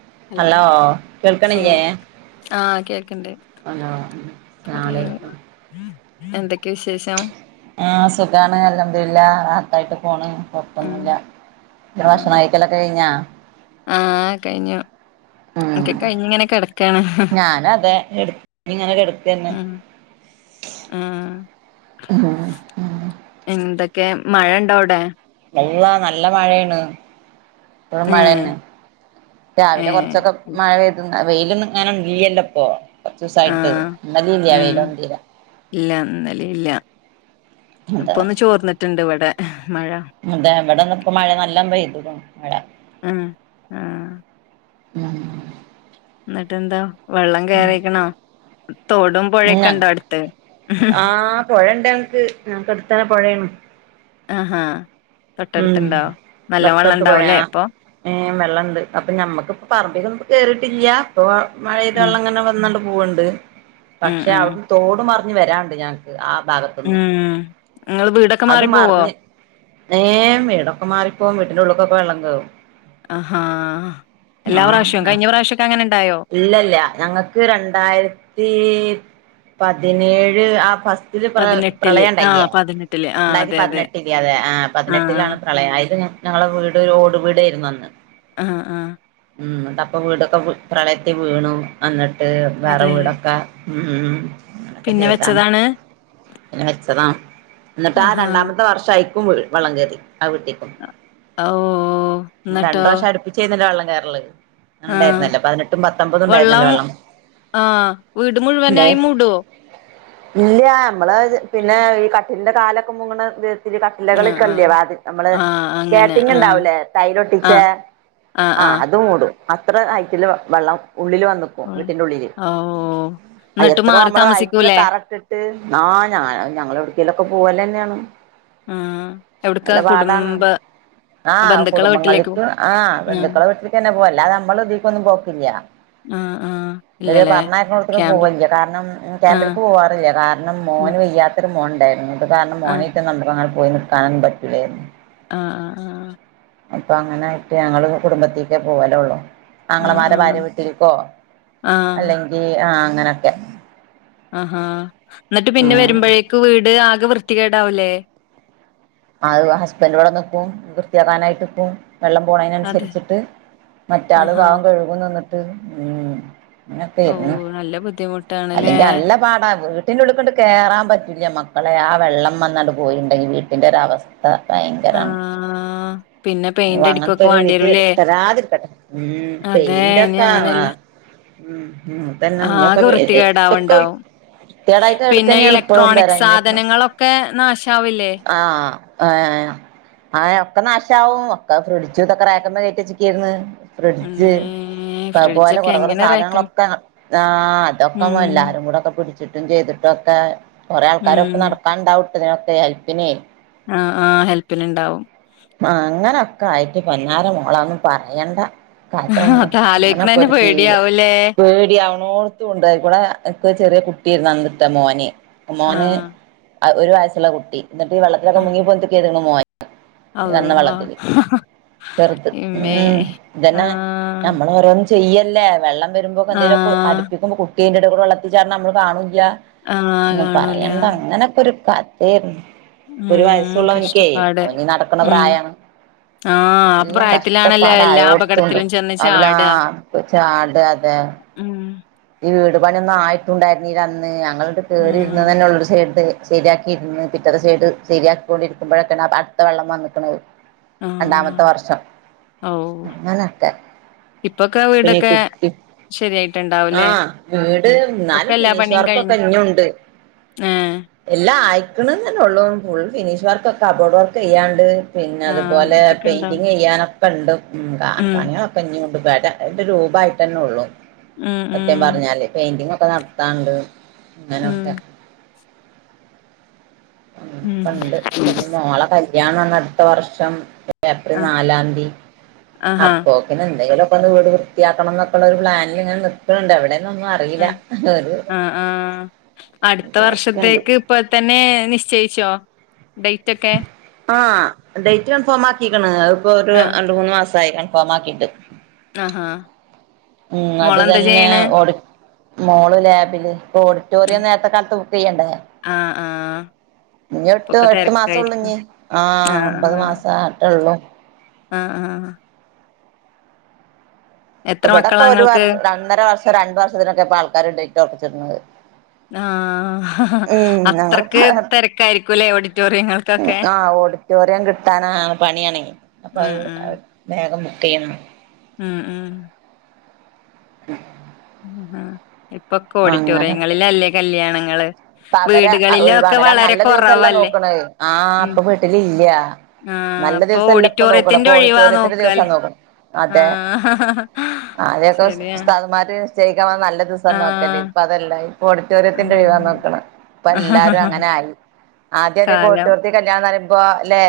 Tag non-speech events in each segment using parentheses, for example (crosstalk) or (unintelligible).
Hello കേൾക്കണില്ല് പരം ആഹ ഒന്ന് ബസ്സ് ആഹ് പോയിന്റ്. ആ... ആഹ് കേക്കണ്ടേ പറയ. അസ്സലാമലൈക്കും എന്തൊക്കെ വിശേഷം. ആഹ് സുഖാണ് അൽഹംദുലില്ലാ റാഹത്തായിട്ട് പോണ്. ഉം കുഴപ്പൊന്നുമില്ല ഇ ഉം ഭക്ഷണം കഴിക്കലൊക്കെ കഴിഞ്ഞാ ആഹ് കഴിഞ്ഞു ഉം ഒക്കെ കഴിഞ്ഞ് ഇങ്ങനെ കിടക്കാ ഞാനും അതെ എടു ഇങ്ങനെ കേടക്കുന്നെ. ഉം ആഹ് ഉം എന്തൊക്കെ മഴ ഉണ്ടോ അവിടെ. അള്ളാ നല്ല മഴയാണ്. മഴ ഏഹ് തന്നെ രാവിലെ ഏഹ് കുറച്ചൊക്കെ മഴ പെയ്തു. വെയിലൊന്നും ഇങ്ങനെ ഇല്ല്യലോ ഇപ്പോ. ആഹ് ഉം തീരെ ഇല്ല ഇന്നലെ ഇല്ല. അതെ ഇപ്പൊന്ന് ചോർന്നിട്ടുണ്ട് ഇവിടെ. മഴ അതെ വടെ ഇപ്പ മഴ നല്ലോ. പെയ്തുകുണുമഴ ഉം ആഹ. അഹ എന്നിട്ട്ന്താ വെള്ളം കേയറിക്കണോ തോടും പുഴയൊക്കെ ഇണ്ടോ അടുത്ത്. ആഹ പൊഴണ്ട് എനക്ക് നക്ക് അടുത്താന്നെപുഴയാണ്. ആഹാ തൊട്ടടുത്ത് ഉം ണ്ടാവോ നല്ല വെള്ളം ഉണ്ടാവുംല്ലേ ഇപ്പൊ. ള്ളംണ്അപ്പൊ നമ്മക്പറിൽ കേട്ടില്ല ഇപ്പ മഴപെയ്ത ഉം വള്ളംങ്ങനെ വന്ന്. ണ്ട് ഉം പക്ഷെ ഉം അവിടു ന്ന്തോട് മറിഞ്ഞ് വരാണ്ട് ഞങ്ങൾക്ക് ആ ഉം ഭാഗത്ത്ന്ന് നിങ്ങൾ വീടൊക്കെ മാറിപ്പോവോ. ഏവീടൊക്കെ മാറിപ്പോവും വീടിന്റെ ഉള്ളിലേക്കൊക്കെ വെള്ളം കേവും. ആഹാ എല്ലാ പ്രാവശ്യവും കഴിഞ്ഞ പ്രാവശ്യൊക്കെ അങ്ങനെ ഇണ്ടായോ? ആഹഇല്ലല്ല ഞങ്ങക്ക് രണ്ടായിര.. ത്തിപതിനേഴ് ആ ഫസ്റ്റില് പ്ര പതിനെട്ടില് പ്രളയം ആഹ് ഉണ്ടായില്ലേ. പതിനെട്ടില് ആഹ് രണ്ടായിരത്തി അതെ അതെ പതിനെട്ടില് അതെ ആ് ആഹ് ആഹ് പതിനെട്ടിലാണ് പ്രളയം അത് ഞങ്ങളെ വീട് ഓട് വീടായിരുന്നു അന്ന്. ആഹ ആഹ ഉം അതപ്പ വീടൊക്കെ പ്രളയത്തിൽ വീണു അന്നിട്ടവേറെ അതെ വീടൊക്കെ. ഉം ഉം അങ്ങനൊക്കെ പിന്നെ ചെയ്താണ് വെച്ചതാണ്. പിന്നെ വെച്ചതാ എന്നിട്ട് ആ ആഹാ രണ്ടാമത്തെ വർഷം ആയിക്കും വളള കേറി. ആ വീട്ടിക്കും ഓഹ് രണ്ട ന്നട്ടോ വഷം അടുപ്പിചേന്നല്ലോ വെള്ളം കേയറൽ ആഹ് ഉണ്ടായിരുന്നല്ലോ പതിനെട്ടും പത്തൊമ്പതും ഉണ്ടായിരുന്നല്ലോ വെള്ളം ആഹ വീട് ഇല്ലേ മുഴുവനായി മൂഡോ ഇല്ല നമ്മള് പിന്നെ ഈ കട്ടിന്റെ കാലൊക്കെ മുങ്ങണ് ആഹ് ആഹ് നമ്മള് ആഹ് അങ്ങനെ സ്കേറ്റിങ് ആഹ് ഉണ്ടാവൂലേ ടൈലോട്ടിച്ചേ ആഹ് ആഹ് അതു മൂടും അത്ര ആയിറ്റിൽ വെള്ളം ഉള്ളിൽ വന്നു വീട്ടിന്റെ ഉള്ളിൽ ഓഹ് ആ ന്നട്ട് എത്ര മാറി ഹൈറ്റിൽ താമസിക്കൂലേ? തറയിട്ടിട്ട്,,,,, ഞങ്ങളെ എവിടേക്കെങ്കിലും പൂവലന്നെണോ അ എവിടക്ക കുടുംബ ആഹ ബന്ധുക്കളെ വീട്ടിലേക്കോ? കുടുംബങ്ങളേക്കും ആ ബന്ധുക്കളെ വീട്ടിലേക്ക്ന്നെ പോവല്ല അത് നമ്മൾ ഇതിക്കൊന്നും പോക്കില്ല ആ, ആ. ബലെ ഇല്ലല്ലേ? പറഞ്ഞയക്ക് നോടത് ക് ക്യാമ്പ്. പോവില്ല കാരണം ആ. ക്യാമ്പിലക്ക് പോവാറില്ല കാരണം ആ. മോന.. ന് വയ്യാത്തരു മോൻണ്ടായിരുന്നു ഇത് കാരണം ആ. അങ്ങെ പോയി നിൽക്കാനും പറ്റില്ലായിരുന്നു. ആഹ ആഹ് ആഹ അപ്പൊ അങ്ങനൊയിട്ട് ഞങ്ങള് കുടുംബത്തേക്ക പോവലോള്ളു. ആ. ആ. ആംഗളമാരെ ഭാര്യ വീട്ടിലിക്കോ ആ. ആ. അല്ലെങ്കി ആ അങ്ങനെയൊക്കെ. ആഹാ എന്നിട്ട് പിന്നെ വരുമ്പോഴേക്ക് വീട് ആകെ വൃത്തികേടാവൂല്ലേ. അ ഹസ്ബൻഡേഇവിടെ നിക്കും വൃത്തിയാക്കാനായിട്ട് നിക്കും. വെള്ളം അതെ. പോണന്നുസരിച്ചിട്ട് മറ്റാള് ആഹാ. പാവം കഴുകുംനിന്നിട്ട് ഉം അങനെപ്പെരുന്നു ഓഹ്! നല്ല ബുദ്ധിമുട്ടാണല്ലേ? അല്ലെങ്കി നല്ല പാടാ വിടിന്റെ ഉള്ളിക്കൊണ്ട് കേറാൻ പറ്റില്ല മക്കളെ ആ വെള്ളം വന്നാണ്ട് പോയിട്ടുണ്ടെങ്കിൽ വീട്ടിന്റെ ഒരവ സ്ഥ ആ. ഭയങ്കരാണ് പിന്നെ പെയിന്റ് അടിക്കൊക്കെ അങ്ങനത്തോരു വിധി വാണ്ടിവരൂല്ലേ? തരാതിരിക്കട്ടെ ഉം. ഉം അതെ. പെയിന്റൊ ഇനി ആഹ് അങ്ങനെയല്ല ആഹ് ഉം ഉം അതന്നെ ഇയാക്കെ ആകെ ഏ ഏ വൃത്തികേടാവണ്ടാവും. (unintelligible) കെടായിട്ട് പിന്നെ കേടാക്കാന്നെ ആണ് ഇപ്പഴും ഇലക്ട്രോണിക് വെരാങ്ങ സാധനങ്ങളൊക്കെ നാശാവില്ലേ? ആഹ് ആഹ് ഏഹ് ആയ ഒക്കെ നാശവും ഒക്കെ ഫ്രിഡിജ് ഇതൊക്കെ റാക്ക് മേ കെറ്റി വച്ചേകായിരുന്നു ഫ്രിഡിജ് അമ്മേ! ഇപ്പപോലെ ഫ്രിഡ്ജൊക്കെ കുറെ കുറെ എങ്ങനെ റേക്കം സാധനങ്ങളൊക്കെ ആഹ് അതൊക്കെ മ്മ്. എല്ലാരും കൂടടൊക്കെ പിടി ച്ചിട്ടും ചെയ്തിട്ടു ഒക്കെ കൊറേ ആൾക്കാരൊക്കെ മ്മ്. നടത്തണ്ടാവട്ടതിനൊക്കെ ഹെൽപ്പിനെ ആഹ് ആഹ് ഹെൽപ്പിനിണ്ടാവും. കയിട്ടു പനാറ് മോളാ ഒന്നും പറയണ്ട. കഥോന്നും അത് അങ്ങനൊക്കെ ആലോയിക്കണന്നെ ഒരു ജീവി പേടിയാവൂലേ പേടി അവണോർത്ത് കൊണ്ടയിക്കൂടെ അപ്പ ചെറിയ കുട്ടിയായിരുന്നു ആന്ന്ട്ട് മോന് മോന് ആഹ് ഒരു വയസ്സുള്ള കുട്ടി. എന്നിട്ട് വള്ളത്തിലൊക്കെ മുങ്ങി പൊന്തിക്കിരുന്നു. ആള്ളാ ചെറുത് ഉം ഇതന്നെ ആഹ് നമ്മൾ ഓരോന്ന് ചെയ്യല്ലേ വെള്ളം വരുമ്പൊക്ക എന്തേലുക്കോ ആഹ് അടുപ്പിക്കുമ്പോ കുട്ടിയതിന്റെ എടെക്കൂടെ വള്ളത്തിൽ ചേടണത് നമ്മള് കാണ ല്ല ആഹ് ഒന്നും കാണൂല പറയണ്ടങ്ങനൊക്കെ ഒരു കഥയാരുന്നു. ഇപ്പൊ ഒരു ഉം വയസ്സുള്ളവനിക്കേ കഷ്ടപ്പാട് അവനീ നടക്കുന്ന ഉം പ്രായമാണ് ആഹ് ആ എല്ലാം പ്രായത്തിലാണല്ലോ എല്ലാ കഷ്ടപ്പാടായോർത്തണ്ട് അപകടത്തിലും ചെന്ന് അവല ചാടാ കൊച്ചാട അതെ ഉം ഈ വീട് പണിയൊന്നും ആയിട്ടുണ്ടായിരുന്നീല്ല. അന്ന് ഞങ്ങളട്ട് കേറിയിരുന്നത് ആഹ് ന്നെ ഉള്ള് സേഡ് ശരിയാക്കിയിന്ന് പിറ്റത്തെ സൈഡ് ശരിയാക്കൊണ്ടിരിക്കുമ്പോഴൊക്കെയാണ് അടുത്ത വെള്ളം വന്നക്കണത്. രണ്ടാമത്തെ ആഹ് വർഷം. ഔ അങ്ങനൊക്കെ ഇപ്പൊക്കെ ആ പിന്നെ വീടൊക്കെ കുട്ടി ശരിയായിട്ടുണ്ട ആഹ് വീട് എന്നാലും ഫിനിഷ് പണിയും വർക്കൊക്കെ കഴിഞ്ഞു ഇനിയുണ്ട് ഏഹ് എല്ലാം ആയക്കണെള്ളൂ ഫുൾ ഫിനിഷ് വർക്കൊക്കെ കബോർഡ് വർക്ക് ചെയ്യാണ്ട് ആഹ് പിന്നതുപോലെ അങ്ങനത്തൊക്കെ ഉണ്ടാവും പെയിന്റിങ് ചെയ്യാനൊക്കെ ഉണ്ട്. ആഹ് ഉം പണികളൊക്കെ ഇഞ്ഞി ഉണ്ട്. രണ്ട് റൂമായിട്ടെന്നെ ഉള്ളൂ ഉം സത്യം ഉം പറഞ്ഞാല് പെയിന്റിങ് ഒക്കെ നടത്താനൊണ്ട് ഉം അങ്ങനൊക്കെ ഉം ഉണ്ട് പിന്നെ മോള കല്യാ ഞാ വന്ന അടുത്ത വർഷം ഏപ്രിൽ ആഹ്. നാലാം തീയതി ആഹാ. അപ്പോക്കിന് എന്തെങ്കിലും. ഇപ്പൊന്ന് വീട് വൃത്തിയാക്കണം എന്നൊക്കുള്ള ഒരു പ്ലാനിങ്ങിൽ നിൽക്കുന്നുണ്ട് അവിടെ ഉം ആഹ് ആഹ് അടുത്ത വിചാരിക്കണ്ട് വർഷത്തേക്ക് ഇപ്പ തന്നെ നിശ്ചയി ച്ചോ. ആഹ് ഡേറ്റ് കൺഫോമാക്കിരിക്കണ്. അത് ഇപ്പൊ ഒരു ആഹ്. രണ്ട് മൂന്ന് മാസ ആയി കാണും (unintelligible) ആഹാ. ഉം അത് മോളെന്താ തന്നെ ചെയ്യണ്? മോള് ലാബില്. ഇപ്പൊ ഓഡിറ്റോറിയം നേരത്തെ കാലത്ത് ബുക്ക് ചെയ്യണ്ടേ ആഹ് ആഹ് ഇനി എട്ട് ഇപ്പൊക്കെ എട്ട് മാസള്ളു തെരക്കായിരിക്കും. ഇഞി ആഹ് ഒമ്പത് മാസറ്റെ ഉള്ളു ആഹ് ആഹ് ഇപ്പ എത്ര ബാടൊക്കെ മക്കളാ ഒരു വർ ഇങ്ങൾക്ക്? ഒന്നര വർഷം രണ്ട് വർഷത്തിനൊക്കെ ഇപ്പൊ ആൾക്കാർ ഡേറ്റ് ഒർപ്പിച്ച്ട്ണത്. ആഹ് അത്രക്ക് ഞങ്ങളിപ്പോ തെര്ക്കായിരിക്കുംല്ലേ ഓഡിറ്റോറിയങ്ങൾക്കക്കെ. ആഹ് ഓഡിറ്റോറിയം കിട്ടാനാ പണിയാണെ. അപ്പൊ ഉം അത് ഉം. വേഗം ബുക്കെയ്യണം. ഉം ഉം ഉം ഇപ്പൊക്കെ ഓഡിറ്റോറിയങ്ങളിലല്ലേ കല്യാണങ്ങള്? അപ്പ അവര് വീടുകളിലൊക്കെ ഒഴിവാണല്ല വളരെ നല്ല ദിവസല്ല കൊറവല്ലേ? നോക്കണ്. ആഹ് ഉം ഇപ്പൊ വീട്ടില് ഇല്ല. ആഹ് നല്ല അപ്പൊ ദിവസം അ ല്ല ഇപ്പൊ നോക്കണ് ഓഡിറ്റോറിയത്തിന്റെ ഇപ്പൊ ഒഴിവാ ഓഡിറ്റോറിയത്തിന്റെ ദിവസാ നോക്കല്ലേ നോക്ക്ണ്. അതെ? ആഹ് ആ അതൊക്കെ ശരിയാ ഉസ്ഥാദ്മാര് നല്ല ദീസം നോക്കല്ലേ ആഹ് ഇപ്പൊ അതല്ല ഇപ്പ ഓഡിറ്റോറിയത്തിന്റെ ഒഴിവാ നോക്ക ഇപ്പൊ എല്ലാരും ആഹ് അങ്ങനെ ആയി ആദ്യകൊ കാലം ഓഡിറ്റോറിയത്തിൽ കല്യാണംന്ന് പറയുമ്പോ അല്ലെ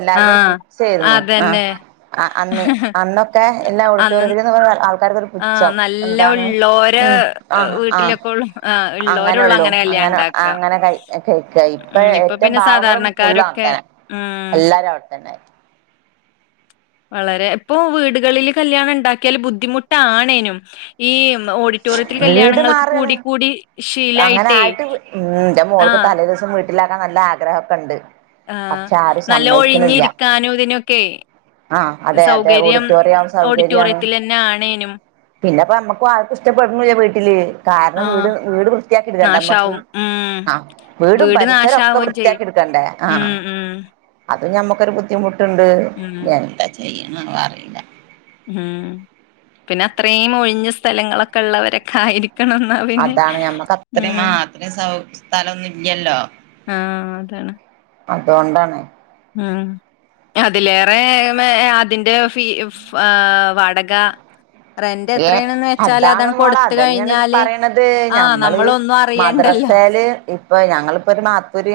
എല്ലർക്കും ഒരു ആഹ് പുച്ഛായായിരുന്നു അതന്നെ ആ അന്ന് അന്നൊക്കെ എല്ലാ അന്ന് ഓഡിറ്റോറിയത്തിലെത് ആൾക്കാർക്കൊരു ആഹ് പുച്ഛം നല്ല എന്താണ് ഉള്ളോരെ ഉ ആ ഏഹ്, ആ വീട്ടിലൊക്കെ ഉള്ളു ആഹ് ഉള്ളോരുള്ളൂ അങ്ങനെള്ളൂ കല്യാണം അങ്ങനെ ഉണ്ടാക്കുക അങ്ങനെ ക കഴിക്ക ഇപ്പ ഉം ഇപ്പൊ ഏറ്റവും പിന്നെ പാവങ്ങളും ഫുള്ളും സാധാരണക്കാരൊക്കെ അങ്ങനെ ഉം എല്ലാരും അവിടെത്തന്നെ വളരെ ഇപ്പൊ വീടുകളില് കല്യാണം ഇണ്ടാക്കിയാല് ബുദ്ധിമുട്ടാണേനും ഈ ഓഡിറ്റോറിയത്തിൽ വീട് കല്യാണങ്ങൾക്ക് കൂടി നാറാണ് കൂടി അങ്ങനെ ശീലായിട്ടേ ആയിട്ട് ന്റെ മോൾക്ക് ആഹ് തലേ ദിവസം വീട്ടിലാക്കാൻ നല്ല ആഗ്രഹൊക്കെണ്ട് ആ നല്ല ഒഴിഞ്ഞിരിക്കാനും ഇതിനൊക്കെ ആ അതെ അതെ സൗകര്യം ഓഡിറ്റോറിയം സൗകര്യാണ് ഓഡിറ്റോറിയത്തിലെന്നെ ആണേനും പിന്നെ അപ്പ നമ്മുക്ക് ആർക്കും ഇഷ്ടപ്പെടുന്നില്ല വീട്ടില് കാരണം വീട് ആഹ് വീട് വൃ വൃത്തിയാക്കി എടുക്കണ്ടേ നമ്മക്ക് നാശാവും ഉം ആ വീടും വീട് പരിസരം ഒക്കെ നാശാവും ചെയ്യും വൃത്തിയാക്കി എടുക്കണ്ടേ ആ ഉം ഉം അത് ഞമ്മക്കൊരു ബുദ്ധിമുട്ടുണ്ട് ഉം എന്താ ചെയ്യണംന്നത് അറിയില്ല ഉം പിന്നെ അത്രയും ഒഴിഞ്ഞ സ്ഥലങ്ങളൊക്കെ ഉള്ളവരൊക്കെ ആയിരിക്കും അതാണ് ഞമ്മക്ക് അത്രയും മാത്രമം സൗ സ്ഥലമൊന്നുമില്ലല്ലോ ആ അതാണ് അതുകൊണ്ടാണ് ഉം അതിലേറെ ഏ അതിന്റെ ഫീ വാടക റെന്റ് ഏ എത്രയണന്ന് വെച്ചാല് അതാണ് മോള കൊടുത്ത അതന്നെയാണ് കഴിഞ്ഞാല് പറയണത് ആ നമ്മളൊന്നും അറിയെണ്ടല്ലോ എല് ഇപ്പൊ ഞങ്ങളിപൊരു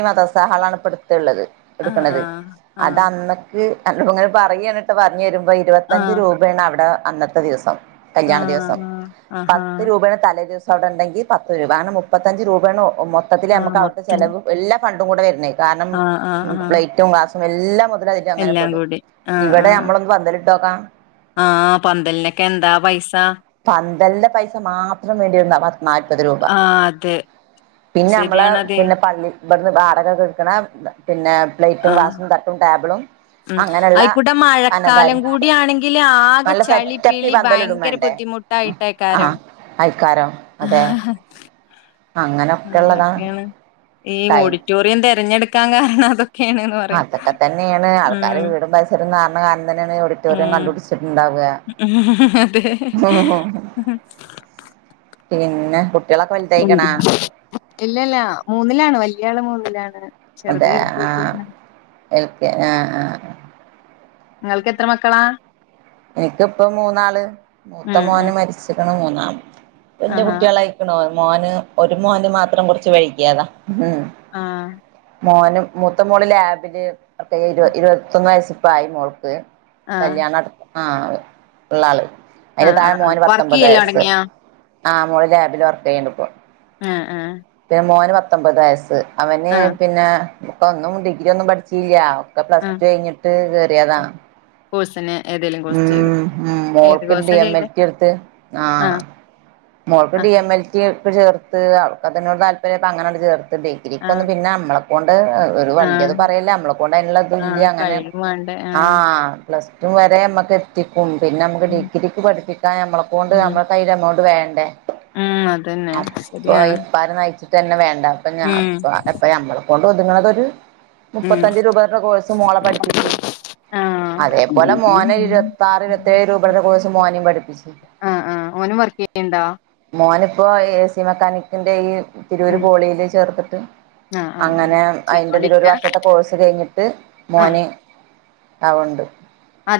മാസ സഹളാണ് ഇപ്പോ അടുത്ത ഉള്ളത് ആഹ് എടുക്കണത് ആഹ് ആഹ് അതന്നക്ക് അ ഇങ്ങനെ പറയുക എന്നിട്ട് പറഞ്ഞഞ് വരുമ്പോ ഇരുപത്തഞ്ച് ആഹ് രൂപയാണ് അവിടെ അന്നത്തെ ദിവസം ആ ആ കല്യാണ ദിവസം ആഹാ പത്ത് രൂപയുടെ തലേ ദിവസം അവിടെ ഉണ്ടെങ്കിൽ പത്ത് രൂപ കാരണം മുപ്പത്തഞ്ച് രൂപയാണ് മൊത്തത്തില് ആ നമുക്ക് അവിടുത്തെ മൊത്തം ചിലവ് എല്ലാ ഫണ്ടും കൂടെ വരുന്നത് കാരണം ആ ആ ആ പ്ലേറ്റും ഗ്ലാസും എല്ലാം ഒ (inaudible) അങ്ങനെ എല്ലാം പെടും കൂടി ആ ആ ഇവിടെ നമ്മളൊന്ന് പന്തലിട്ടോക്കാ ആ പന്തലിനൊക്കെ എന്താ പൈസ പന്തലിന്റെ പൈസ മാത്രം വേണ്ടിരുന്ന പത്ത് നാല്പത് രൂപ ആ അതെ പിന്നെ നമ്മളെ ശരിയാണതെ പിന്നെ പള്ളി ഇവിടുന്ന് വാടക തീർക്കണം പിന്നെ പ്ലേറ്റും ഗാസും തട്ടും ടേബിളും ഉ അങ്ങനെയുള്ള ആയിക്കൂടെ മഴക്കാലം അനതാരും കൂടിയാണെങ്കിൽ ആകെ നല്ല ചളി സെറ്റപ്പി പിളി പന്തലിടും ഭയങ്കര ബുദ്ധിമുട്ട് ട്ടായിട്ടേക്കാരം ക്കാരം അതെ അങ്ങനൊക്കെ ഉള്ളതാണ് അതൊക്കെയാണ് ഈ ടൈം ഓഡിറ്റോറിയം തിരഞ്ഞെടുക്കാൻ കാരണം അതോ എണീന്നു പറയും അതൊക്കെ തന്നെയാണ് ആൾക്കാര് ഉം വീടും പരിസരം നാറണ കാരണം ഓഡിറ്റോറിയം ഉം കണ്ടുപിടിച്ചിട്ടുണ്ടാവുക അതെ പിന്നെ കുട്ടികളൊക്കെ വലുതായിക്കണാ ഇല്ലല്ല മൂന്നിലാണ് വല്യാള് മൂന്നിലാണ് ചെറുത് അതെ യു കെ ജി ആഹ ആണ് എക്ക് ആഹ് ആ നിങ്ങൾക്ക് എത്ര മക്കളാ എനിക്കിപ്പ മൂന്നാള് മൂത്ത ഉം ഉം മോന് മരിച്ചിരിക്കണ് മൂന്നാള് വല്ല്യ ആഹാ കുട്ടികളായിക്കണോ മോന് ഒരു മോന് മാത്രം കുറച്ച് വൈ കിയതാ ആ മോനും മൂത്ത മോൾ ലാബില് ഒക്കെ ഇരു ഇരുപത്തൊന്ന് വയസ്സിപ്പോ ആയി മോൾക്ക് ആഹ് കല്യാണ അടുത്ത ആഹ ഉള്ളാള് അതിന്റെ ആഹ് താഴെ ആഹ് ആഹ് മോന് വർക്ക് പത്തൊമ്പത് ചെയ്യല് വയസ്സ് തൊടങ്ങിയോ ആ മോള ലാബില് വർക്ക് ചെയ്യണ്ടിപ്പോ ഏഹ് ഏഹ് മോന് പത്തൊമ്പത് വയസ്സ് അവന് പിന്നെ (unintelligible) ഡിഗ്രി ഒന്നും പഠിച്ചില്യ. ക്കെ പ്ലസ്ടു കഴ്ഞ്ഞിട്ട് കേറിയതാ. കോഴ്സ്ന് ഉം ഉം മോൾക്ക് കോഴ്സാ ചെയ്തേ ഡിഎംഎൽറ്റി ഇട്ത്ത് ആഹ് മോൾക്ക് ഡി ആഹ് എം എൽ ടി പ്പ ചേർത്ത് അവക്ക് അതിനോട് താല്പര്യം പ്പ അങ്ങനാണ്ട് ചേർ ഡിഗ്രിക്കൊന്നും ആഹ് പിന്നെ അമ്മളെ ക്കൊണ്ട് ഒരു വല്യത് ആഹ് പറയല്ല അമ്മളെക്കണ്ട് അയിനുള്ള തും ഇല്ല്യ. ആഹ് അങ്ങനെ കഴിയും വേണ്ടേ ആ ആഹ് പ്ല റ്റും വരെ അമ്മക്ക് എത്തിക്കും. പിന്നെ അമ്മക്ക് ഉം ഡിഗ്രിക്ക് പഠിപ്പിക്കാ നമ്മളെക്കൊണ്ട് ഉം നമ്മളെ കൈയില് എമൗണ്ട് വേ ഉം അതന്നെ അപ്പൊ ശരിയാണ് ഇപ്പാര് നയിച്ചി ട്ടെന്നെ വേണ്ട അപ്പൊ ഞാ ഉം അപ്പ ഞമ്മളേ കൊണ്ട് ഒത്ങ്ങണതൊരു ഉം മുപ്പത്തഞ്ച് രൂപേടെ കോഴ്സ് മോളെ പഠിപ്പിച്ച്. ആഹ് അതേപോലെ മോനെ ഇരുവത്താറ് ഇര്വത്തേഴ് രൂപടെ കോഴ്സ് മോനിം പഠിപ്പിച്ച്. ആഹ് ആഹ് ഓനും വർക്കെ ഓന്പ്പോ എ സി മെക്കാനിക്കിന്റെ ഈ തിരൂര് ഉം പോളിയില് ചേർത്തിട്ട് ആഹ് ആഹ് ആഹ് അങ്ങനെ അയിന്റെ ഇതില് ഒരു ചെയ്തോണ്ടിരിക്ക വർഷത്തെ കോഴ്സ് കഴിഞ്ഞിട്ട് ആഹ് മോനെ ആ ഒണ്ട്.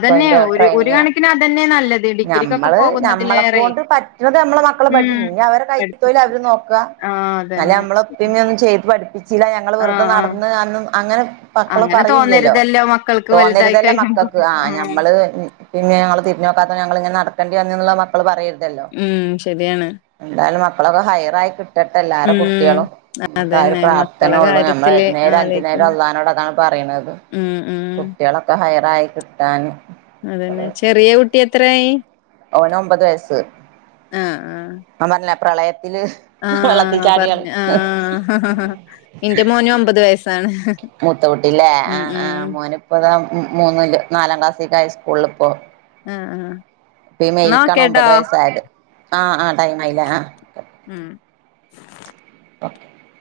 ഇപ്പോ അയിന്റെ ഒരു ഒരു ട്രൈനിങ്ങിലാ കണക്കിന് അതന്നെ നല്ലത് ഡിഗ്രിക്കൊക്കെ നമ്മള് നമ്മളെ പോകുന്നതിലേറെ കൊണ്ട് പ റ്റുന്നത് നമ്മെ മക്കളെ പഠിപ്പിച്ചു ഉം ഇനി അവരുടെ കഴിവ് പഠിപ്പി പോലെ അവര് നോക്കുക ആഹ് എന്നല്ല അതന്നെ നമ്മള് ഇപ്പോ ഇനിയൊന്നും ചെയ്ത് പഠിപ്പി പ്പിച്ചില്ല ഞങ്ങള് വെറുതെ ആഹ് ആഹ് നടന്ന് അങ്ങനെ മക്കള് അങ്ങനെ പറയൂല്ലല്ലോ തോന്നരുതല്ലോ മക്കൾക്ക് വലുതായി തോന്നരുതല്ലോ മക്കൾ കഴിയുമ്പോ ക്ക് ആ ആഹ് ഞമ്മള് പിന്നെ ഞങ്ങള് തിരിഞ്ഞ് നോക്കാത്ത ഞങ്ങളിങ്ങനെ നടക്കേണ്ടി വന്നേ എന്നുള്ളത് മക്കള് പറയരുതല്ലോ ഉം ശരിയാണ് മക്കളൊക്ക ഹയറായിട്ട് കിട്ടട്ടെ എല്ലാരും ഉം കുട്ടികളും നമുക്ക് ഒരു അതന്നെ മക്കളെ പ്രാർഥനയേയുള്ളൂ നമ്മൾ കാര്യത്തില് നേരം അഞ്ചു നേരം ആലോയിക്കും അള്ളാനോട് അതാണ് പറ യണത് ഉം ഉം കുട്ടികളൊക്കെ ഹൈറായി കിട്ടാന് അത് തന്നെ ചെറിയ കുട്ടി എത്രയായി ഓന് ഒമ്പത് വയസ്സ് ആഹ് ആഹ് ഞാൻ പറഞ്ഞില്ലേ പ്രളയ ആഹ് പറഞ്ഞു ആഹ് എന്റെ മോനും ഒമ്പത് വയസ്സാണ്. മൂത്ത കുട്ടിയല്ലേ ആ ഉം ആ ഉം മോന് ഇപ്പളാ മൂന്നില് നാലാം ക്ലാസ്സിൽ ഹൈസ്കൂളിൽ ഇപ്പോ ആഹ് ആഹ് പിന്നേ ന്നാ ഇവൽക്കാണ് ഓക്കേട്ടോ ഒമ്പത് വയസ്സായത് ആഹ് ആഹ് ടൈമ് ആയില്ലേ ആ കാക്കെ ഉം ഓണാക്കേ